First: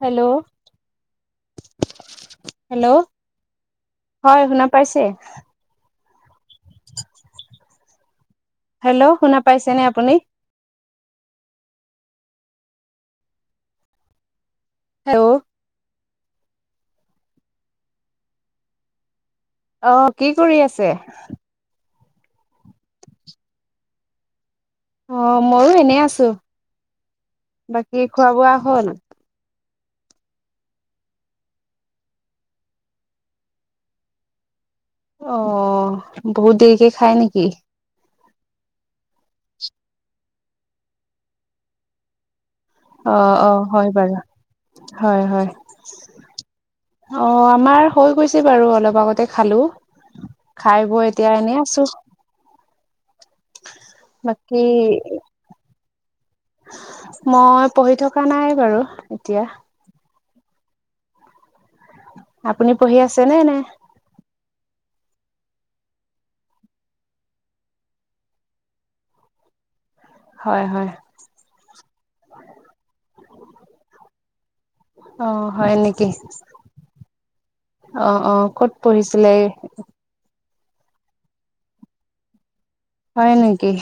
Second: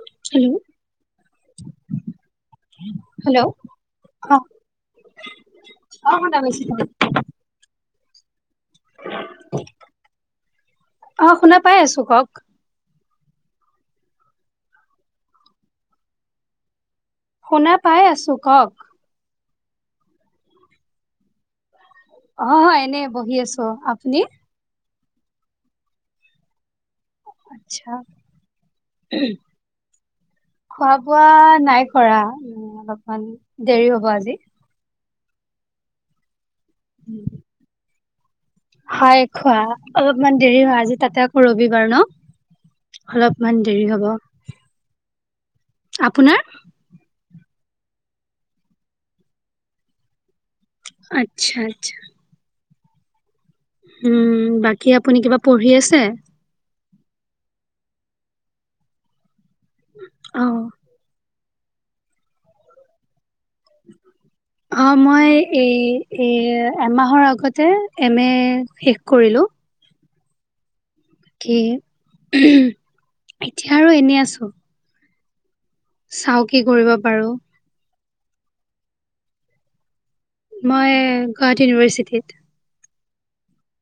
Hello, hello, অ হয় শুনা পাইছে। অ, শুনা পাইছো। [inaudible] হেল্ল', শুনা পাইছেনে আপুনি? অ, শুনা পাই আছো কওক। হেল্ল', শুনা পাই আছো কওক। অ, কি কৰি আছে? অ, হয় এনে বহি আছো আপুনি? অ, ময়ো এনে আছো আচ্ছা বাকী খোৱা বোৱা হ'ল। [inaudible] খোৱা-বোৱা নাই কৰা অলপমান দেৰি হ'ব আজি। অ' বহুত দেৰিকে খায় নেকি? হয় খোৱা অলপমান দেৰি হয়, আজি তাতে আকৌ ৰবিবাৰ ন'। অ', অলপমান -অ' দেৰি হয় হ'ব বাৰু হয়-হয়। আপোনাৰ অ' আমাৰ হৈ গৈছে বাৰু অলপ আগতে খালো। খাই বৈ এতিয়া এনেই আচ্ছা আছো। আচ্ছা উম, বাকী আপুনি কিবা পঢ়ি আছে? মই পঢ়ি থকা নাই বাৰু এতিয়া। অ'। আপুনি পঢ়ি আছে নে নে। অ', মই এই এ-এমাহৰ আগতে এম এ শেষ কৰিলো। হয়-হয়। কি এতিয়া আৰু এনে আছো। অ'। হয় নেকি চাও কি কৰিব পাৰো। অ', -অ' ক'ত পঢ়িছিলে? মই গুৱাহাটী ইউনিভাৰ্চিটিত। হয় নেকি,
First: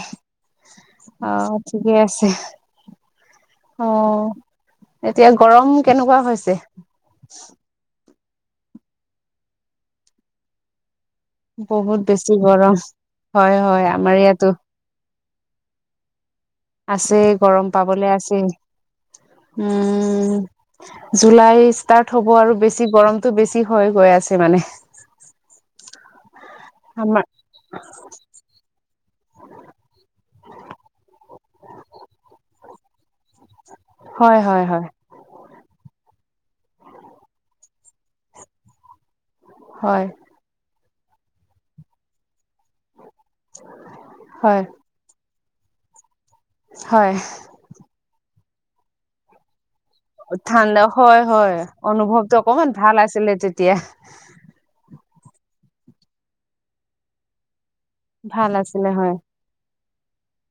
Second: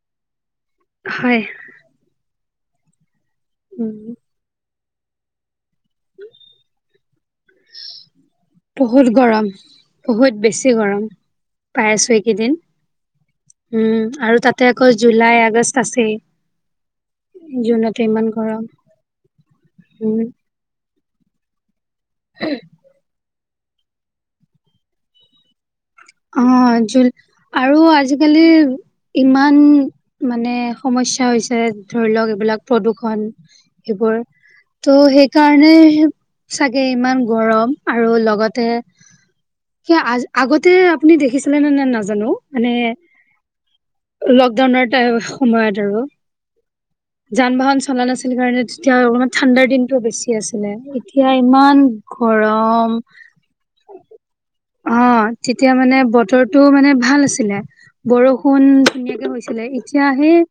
হয় অ' ঠিকে আছে। উম অ' এতিয়া গৰম কেনেকুৱা হৈছে। বহুত গৰম বহুত বেছি গৰম। পাই বহুত আছো বেছি এইকেইদিন গৰম হয় হয় উম আমাৰ আৰু ইয়াতো তাতে আকৌ জুুলাই, আগষ্ট আছেই। আছে গৰম জুনতো পাবলৈ ইমান আছে গৰম উম উম'। জুলাই ষ্টাৰ্ট হ'ব আৰু বেছি গৰমতটো বেছি হৈ গৈ আছে মানে অ' জোল আমাৰ আৰু আজিকালি ইমান মানে সমস্যা হৈছে ধৰি লওক এইবিলাক প্ৰদূষণ। সেইবোৰ হয় হয় হয় ত' সেই কাৰণে চাগে ইমান গৰম আৰু লগতে কিয় হয় আজি আগতে আপুনি দেখিছিলে নে নাই নাজানো মানে হয় লকডাউনৰ সময়ত আৰু হয় যান-বাহন চলা নাছিল। সেই কাৰণে যেতিয়া অলপমান ঠাণ্ডাৰ দিন টো বেছি আছিলে ঠাণ্ডা হয় এতিয়া হয় ইমান অনুভৱটো অকমান ভাল গৰম। আছিলে তেতিয়া অ'। তেতিয়া মানে বতৰটো মানে ভাল আছিলে, ভাল বৰষুণ আছিলে হয় ধুনীয়াকে হৈছিলে কি এতিয়া হেই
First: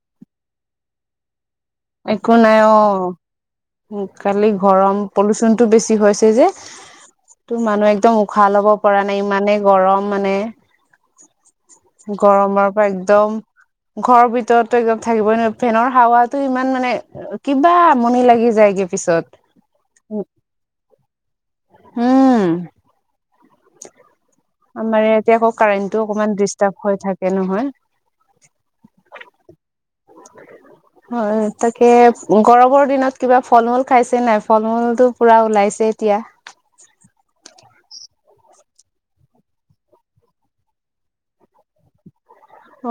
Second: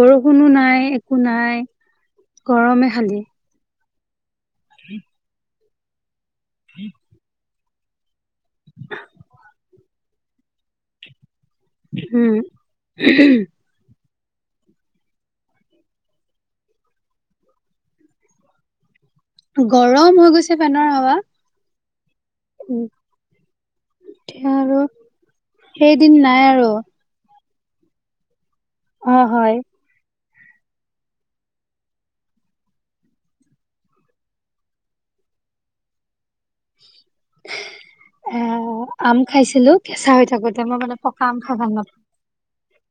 বৰষুণো নাই একো নাই একো নাই গৰমে খালি অ' কালি গৰম পলুচনটো বেছি হৈছে যে। [inaudible] টো মানুহে একদম উশাহ লব পৰা নাই, ইমানে গৰম মানে উম গৰমৰ পৰা একদম ঘৰৰ ভিতৰতো একদম থাকিবই নোৱাৰি ফেনৰ হাৱাতো ইমান মানে কিবা আমনি লাগি যায়গৈ। গৰম হৈ গৈছে, ফেনৰ হাৱা। উম উম'। আমাৰ ইয়াতে আকৌ কাৰেণ্টো সেইদিন অকমান নাই আৰু ডিষ্টাৰ্ব হৈ থাকে নহয়। অ' হয়। [inaudible] হয়, তাকে গৰমৰ দিনত কিবা ফল-মূল খাইছে নাই ফল-মূলটো পুৰা ওলাইছে। তেতিয়া এ আম খাইছিলো, কেঁচা হৈ থাকোতে মই মানে পকা আম খাই ভাল নাপাওঁ।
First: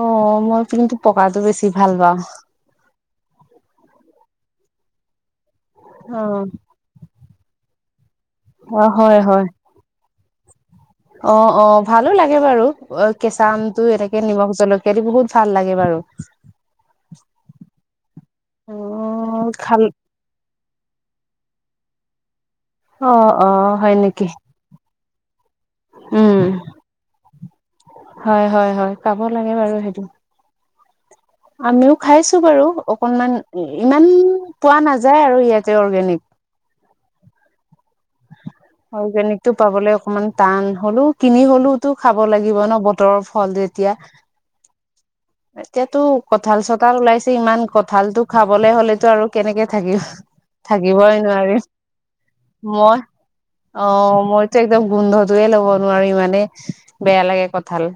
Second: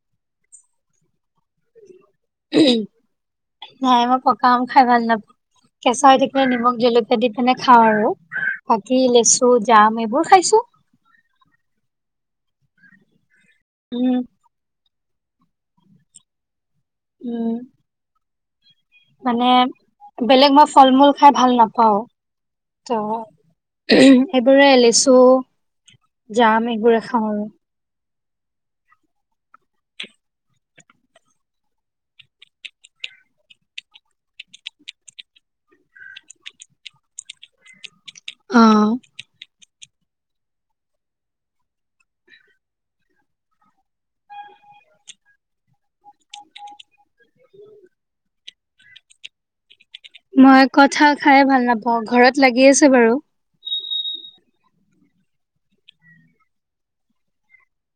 অ'মই কিন্তু পকাটো বেছি ভাল পাওঁ। নাই মই পকা আম খাই ভাল নাপাওঁ। কেঁচা হৈ অ থাকিলে নিমখ জলকীয়া দি পিনে খাওঁ আৰু। অ বাকি হয় হয়। লেচু, জাম এইবোৰ খাইছো। অ', অ', ভালো লাগে বাৰু অ', কেঁচা আমটো উম এনেকে নিমখ জলকীয়া দি বহুত ভাল লাগে বাৰু। উম। অ মানে খাল বেলেগ মই ফল, মূল খাই ভাল নাপাওঁ। অ অ হয় ত' নেকি এইবোৰে লেচু উম। জাম এইবোৰে খাওঁ আৰু। হয়, হয়, হয়, খাব লাগে বাৰু সেইটো। আমিও খাইছোঁ বাৰু অকনমান ইমান পোৱা নাযায়, আৰু ইয়াতে অৰ্গেনিক। অ অৰ্গেনিকটো পাবলে অকমান টান হ'লেও কিনি হ'লেওতো খাব লাগিব ন' বতৰৰ ফল যেতিয়া। এতিয়াতো কঁঠাল, চটাল ওলাইছে ইমান কঁঠালটো খাবলে হ'লেতো আৰু কেনেকে থাকি মই কঁঠাল থাকিবই খাই নোৱাৰিম ভাল নাপাওঁ ঘৰত লাগি আছে মই বাৰু। অ মইতো একদম গোন্ধটোৱে ল'ব নোৱাৰো ইমানে বেয়া লাগে কঁঠাল।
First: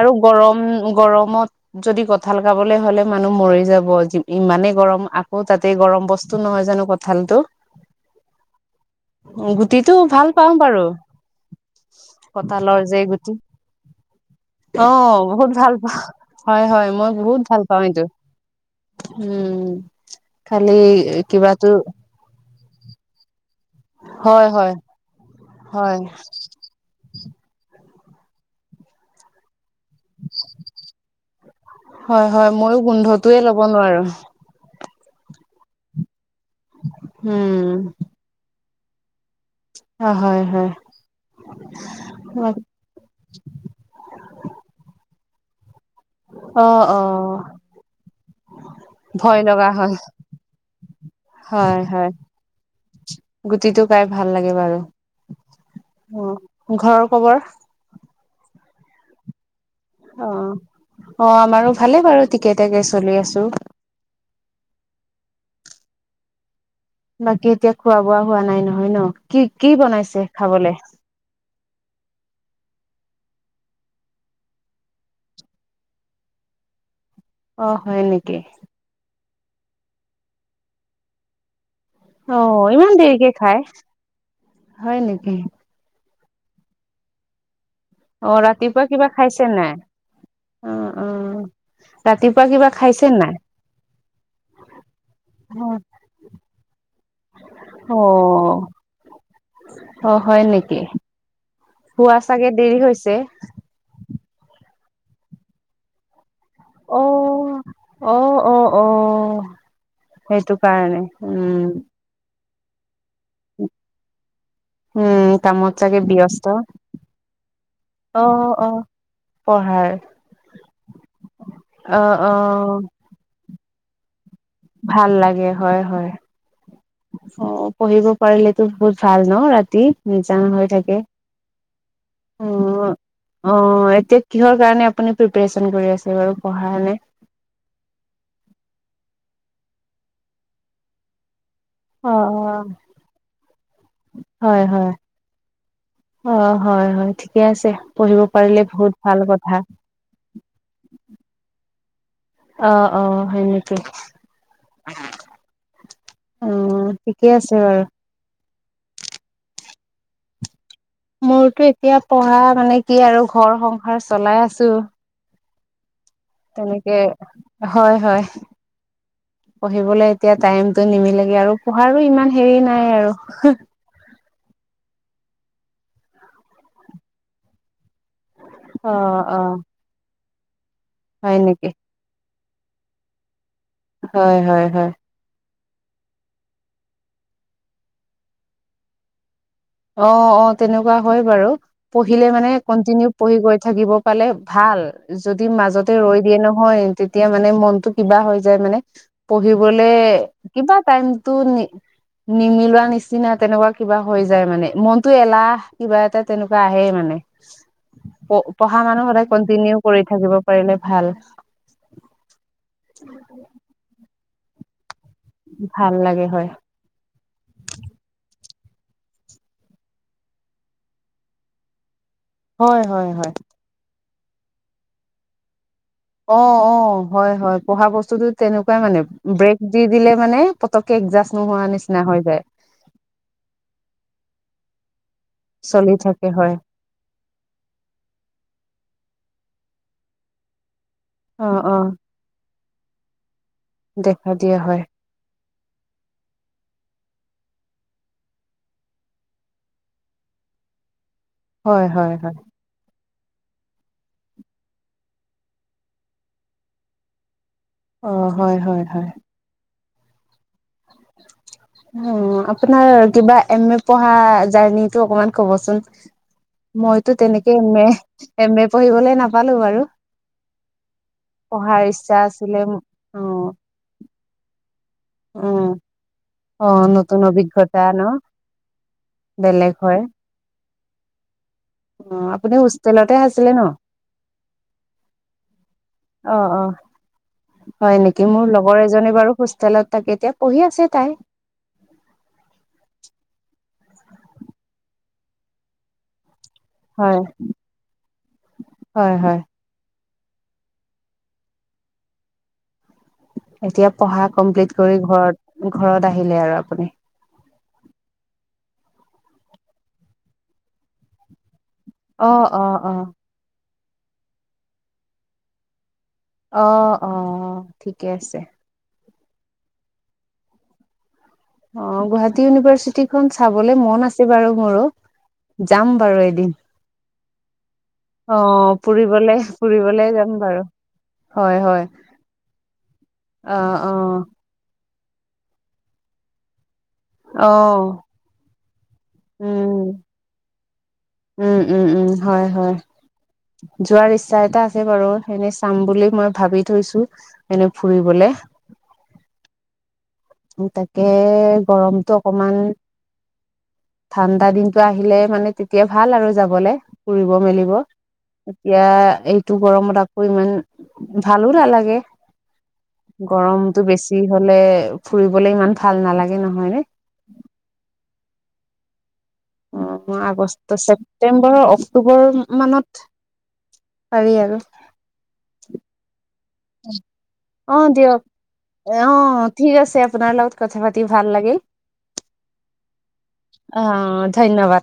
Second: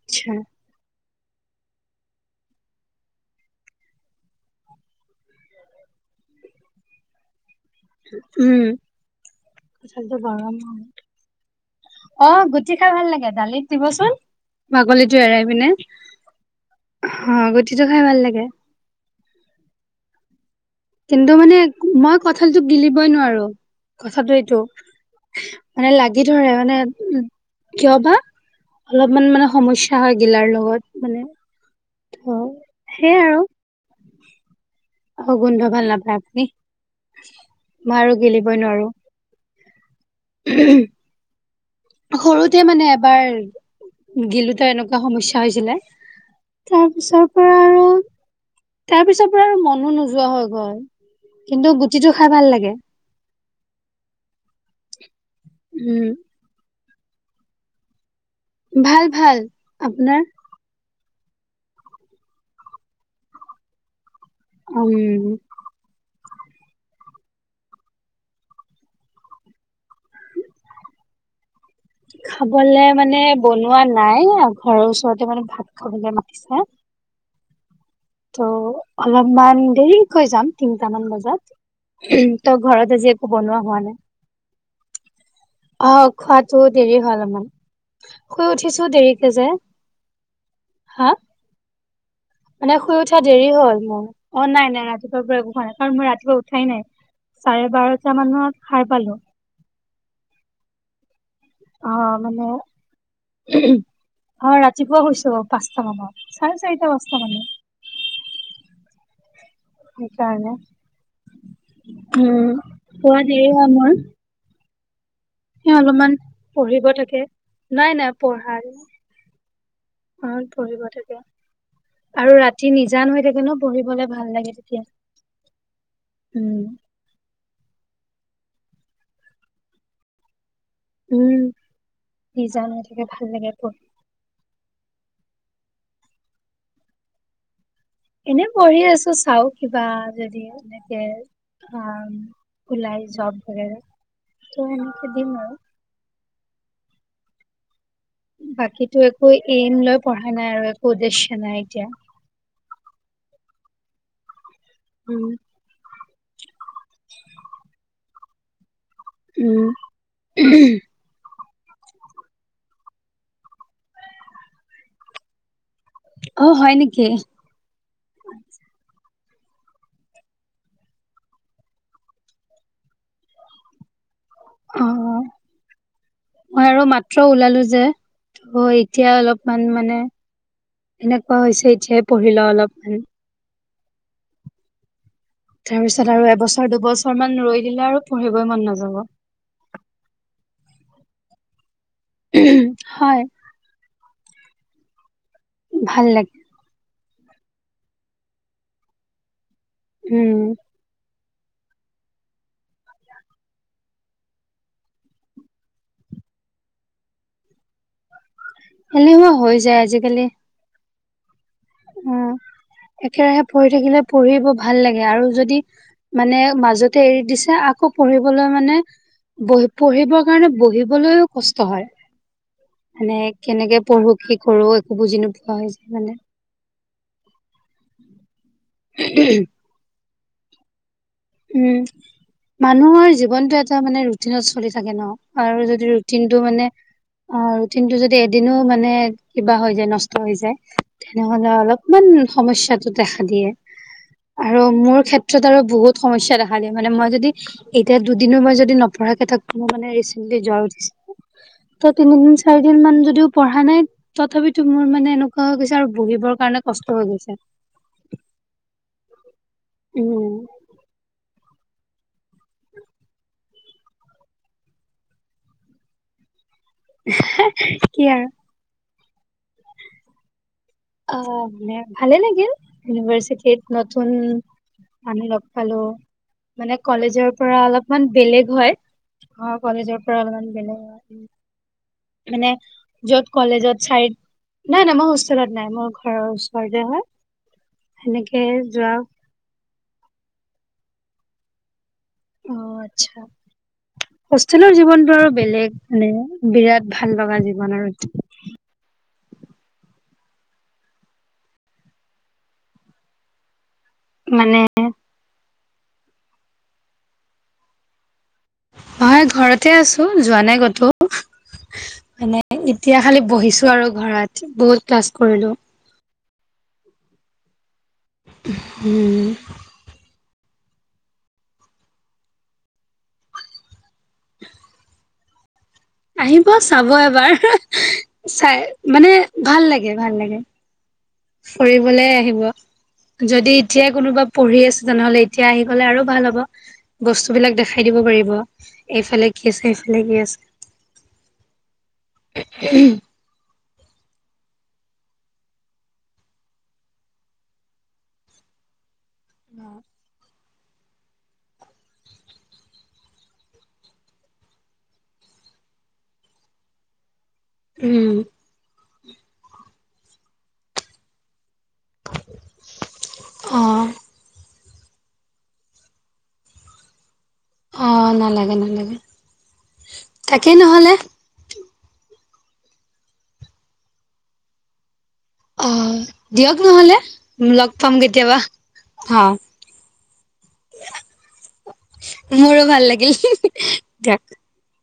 আৰু গৰম, গৰ মত যদি কঁঠাল খাবলে হ'লে মানুহ মৰি যাব, যি-ইমানেই গৰম আকৌ তাতে গৰম বচ তো, নহয় জানোঁ, কঁঠালটো? উম, গুটিটো কঁঠালটো ভাল পাওঁ গৰম বাৰু [unintelligible] অ', গুটি কঁঠালৰ খাই যে ভাল গুটি লাগে দালিত দিবচোন। বাকলিটো অ', এৰাই বহুত পিনে ভাল পাওঁ হয়, হয়, মই হা বহুত ভাল গুটিটো পাওঁ খাই এইটো। ভাল লাগে উম, খালি কিন্তু মানে কিবাতো মই কঁঠালটো গিলিবই নোৱাৰো। কথাটো হয় এইটো হয় মানে হয় লাগি ধৰে মানে উম। কিয় বা? অলপমান মানে সমস্যা হয়, গিলাৰ লগত মানে ত হয়, হয়, মইয়ো সেইয়াই গোন্ধটোয়ে আৰু ল'ব নোৱাৰোঁ। অ গোন্ধ ভাল নাপায় আপুনি উম মই আৰু গিলিবই নোৱাৰো হয়, হয়। সৰুতে মানে এবাৰ গিলোতে এনেকুৱা সমস্যা হৈছিলে। অ অ তাৰপিছৰ পৰা আৰু। তাৰপিছৰ ভয় পৰা আৰু লগা মনো হয় নোযোৱা হৈ গ'ল, কিন্তু হয় হয় গুটিটো খাই ভাল লাগে। গুটিটো খাই ভাল লাগে বাৰু। উম। অ ঘৰৰ খবৰ? ভাল, ভাল আপোনাৰ? অ অ', আমাৰো ভালে বাৰু ঠিকে ঠাকে চলি আছোঁ। উম। বাকী এতিয়া খোৱা বোৱা হোৱা নাই নহয় ন কি কি বনাইছে খাবলে? খাবলে মানে বনোৱা নাই, ঘৰৰ ওচৰতে মানে ভাত খাবলে মাতিছে। অ' হয় নেকি ত' অলপমান দেৰিকৈ যাম তিনটামান বজাত। অ ত' ইমান ঘৰত আজি দেৰিকে একো খাই বনোৱা হোৱা নাই। হয়, নেকি? অ', খোৱাতো দেৰি হয়, অলপমান। অ শুই ৰাতিপুৱা উঠিছোঁ কিবা দেৰিকে যে খাইছে নাই অ অ হা ৰাতিপুৱা কিবা মানে শুই খাইছে উঠা নাই দেৰি হয়, মোৰ। অ', নাই, নাই ৰাতিপুৱাৰ পৰা একো খোৱা নাই, কাৰণ মই ৰাতিপুৱা উঠাই নাই। চাৰে অ বাৰটা মানত সাৰ পালোঁ। অ', হয়, নেকি? অ শুৱা মানে চাগে দেৰি হৈছে অ ৰাতি ৰাতিপুৱা শুইছো পাঁচটা মানত চাৰেচাৰিটা অ পাঁচটা মানে অ অ অ সেইটো কাৰণে উম উম শুৱা দেৰি হয়, মোৰ। উম এ কামত চাগে অলমান ব্যস্ত পঢ়িব থাকে নাই নাই অ পঢ়াৰ অ পঢ়াৰ অ পঢ়িব থাকে অ অ আৰু ৰাতি নিজান হৈ থাকে ন পঢ়িবলে ভাল লাগে তেতিয়া ভাল লাগে হয় হয় উম অ পঢ়িব পাৰিলে ত বহুত ভাল ন ৰাতি নিজান হয় উম নিজান হৈ থাকে ভাল লাগে অ পঢ়ি এতিয়া কিহৰ কাৰণে আপুনি প্ৰিপেৰে্চন কৰি আছে বাৰু পঢ়াৰ এনে পঢ়ি আছো চাও কিবা যদি এনেকে আ ম অ', ওলাই জব কৰে আৰু ত হয়, হয়। এনেকে দিম মই অ হয় হয় ঠিকে আছে পঢ়িব পাৰিলে বহুত বাকীতো ভাল একো কথা। এইম লৈ পঢ়া নাই আৰু একো উদ্দেশ্য নাই এতিয়া অ অ হয় নিকি উম অ ঠিকে আছে বাৰু উম মোৰতো এতিয়া পঢ়া মানে কি আৰু ঘৰ সংসাৰ চলাই আছো অ হয় তেনেকে নেকি হয় হয় পঢ়িবলে এতিয়া টাইমটো নিমিলেগে আৰু পঢ়াৰো ইমান হেৰি নাই আৰু অ', মই আৰু মাত্ৰ ওলালোঁ যে। অ এতিয়া অ', অ', অলপমান মানে হয় এনেকুৱা হৈছে নেকি এতিয়াই পঢ়ি লওঁ অলপমান হয় হয় হয় তাৰ পিছত আৰু এবছৰ দুবছৰ মান ৰৈ দিলে আৰু পঢ়িবই মন নাযাব অ অ তেনেকুৱা হয় বাৰু পঢ়িলে মানে কন্টিনিউ হয় পঢ়ি গৈ থাকিব পালে ভাল যদি মাজতে ভাল ৰৈ লাগে দিয়ে নহয় তেতিয়া মানে মনটো কিবা হৈ যায় মানে পঢ়িবলে উম কিবা টাইম টো নিমিলোৱা নিচিনা তেনেকুৱা কিবা হৈ য যাই মানে মনতো এলাহ কিবা এটা তেনেকুৱা আহে মানে অ পঢ়া মানুহ সদায় এলেহুৱা হৈ কন্টিনিউ কৰি থাকিব পাৰিলে ভাল অ একেৰাহে পঢ়ি থাকিলে পঢ়িব ভাল লাগে আৰু যদি ভাল লাগে মানে হয় মাজতে এৰি দিছা আকৌ পঢ়িবলৈ মানে বহি পঢ়িবৰ কাৰণে বহিবলৈও কষ্ট হয় হয় হয় মানে হয় কেনেকে পঢ়ো কি কৰো একো বুজি নোপোৱা হৈ যায় মানে। অ অ হয় হয় পঢ়া বস্তুটো তেনেকুৱাই মানে ব্ৰেক দি দিলে মানে পটক উম মানুহৰ জীৱনটো এটা মানে ৰুটিনত চলি থাকে ন আৰু যদি চলি থাকে ৰুটিনটো হয় মানে অ ৰুটিন টো যদি এদিনো মানে কিবা হৈ যায় নষ্ট হৈ যায় তেনেহলে অ', অ', অলপমান সমস্যাটো দেখা দিয়ে দেখা দিয়া আৰু হয়, মোৰ ক্ষেত্ৰত আৰু বহুত সমস্যা দেখা দিয়ে মানে মই যদি এতিয়া দুদিনো মই যদি নপঢ়াকে থাকো মানে ৰিচেন্টলি জৰ উঠিছিল ত হয়, হয়, তিনিদিন হয়, চাৰিদিন মান যদিও পঢ়া নাই তথাপিতো মোৰ মানে এনেকুৱা হৈ গৈছে আৰু বহিবৰ কাৰণে কষ্ট হৈ গৈছে অ হয় হয় হয় উম উ আপোনাৰ কিবা এম এ পঢ়া জাৰ্ণিটো অকমান ক'বচোন মইতো তেনেকে এম এ কি আৰু এম এ পঢ়িবলে নাপালো বাৰু অ মানে পঢ়াৰ ইচ্ছা ভালে লাগিল আছিলে অ', ইউনিভাৰ্চিটিত নতুন আমি লগ উম। পালো মানে অ', নতুন কলেজৰ পৰা অভিজ্ঞতা ন অলপমান বেলেগ হয়। অ', বেলেগ কলেজৰ হয়, পৰা অ', মানে আপুনি হোষ্টেলতে য'ত আছিলে ন? কলেজত চাই নাই নাই মই হোষ্টেলত। নাই মোৰ ঘৰৰ অ', অ', ওচৰতে হয়। হয় নেকি সেনেকে মোৰ লগৰ যোৱা এজনী বাৰু হোষ্টেলত থাকে এতিয়া পঢ়ি আছে তাই। অ আচ্ছা হোষ্টেলৰ জীৱনটো আৰু বেলেগ মানে বিৰাট ভাল হয়, লগা জীৱন আৰু। হয়, হয়, এতিয়া পঢ়া মানে কমপ্লিট কৰি ঘৰত ঘৰত আহিলে আৰু আপুনি। মই ঘৰতে আছো যোৱা নাই ক'তো। মানে অ', অ', এতিয়া অ'। খালি বহিছো আৰু ঘৰত বহুত ক্লাছ কৰিলো। অ', অ'। ঠিকে আছে হম। অ', গুৱাহাটী ইউনিভাৰ্চিটি খন চাবলে মন আছে বাৰু মোৰো। যাম বাৰু আহিব এদিন চাব এবাৰ চাই অ', মানে ফুৰিবলে ফুৰিবলে যাম বাৰু। অ ফুৰিবলৈ আহিব যদি অ', এতিয়াই অ', কোনোবা পঢ়ি আছ। তেনেহলে এতিয়া আহি গলে আৰু ভাল হব বস্তু বিলাক দেখাই অ', দিব পাৰিব। এইফালে কি আছে উম, এইফালে কি আছে? উম উম উম হয় হয় যোৱাৰ ইচ্ছা এটা আছে। ছে বাৰু এনেই চাম বুলি মই ভাবি থৈছো এনে ফুৰিবলে। অ'। তাকে গৰমটো অকমান। ঠাণ্ডা দিনটো আহিলে মানে তেতিয়া ভাল আৰু যাবলে। ফুৰিব মেলিব উম। এতিয়া এইটো গৰমত আকৌ ইমান ভাল ভালো নালাগে গৰমতটো অ', বেছি হ'লে। ফুৰিবলে ইমান ভাল নালাগে নহয় ন'। অ', নালাগে নালাগে। অ', তাকেই আগষ্ট নহ'লে ছেপটেম্বৰ বৰ মানত পাৰি আৰু অ', দিয়ক নহ'লে লগ অ পাম দিয়ক কেতিয়াবা। অ', ঠিক আছে আপোনাৰ লগত কথা পাতি ভাল লাগিল। মোৰো ভাল লাগিল অ দে। ধন্যবাদ।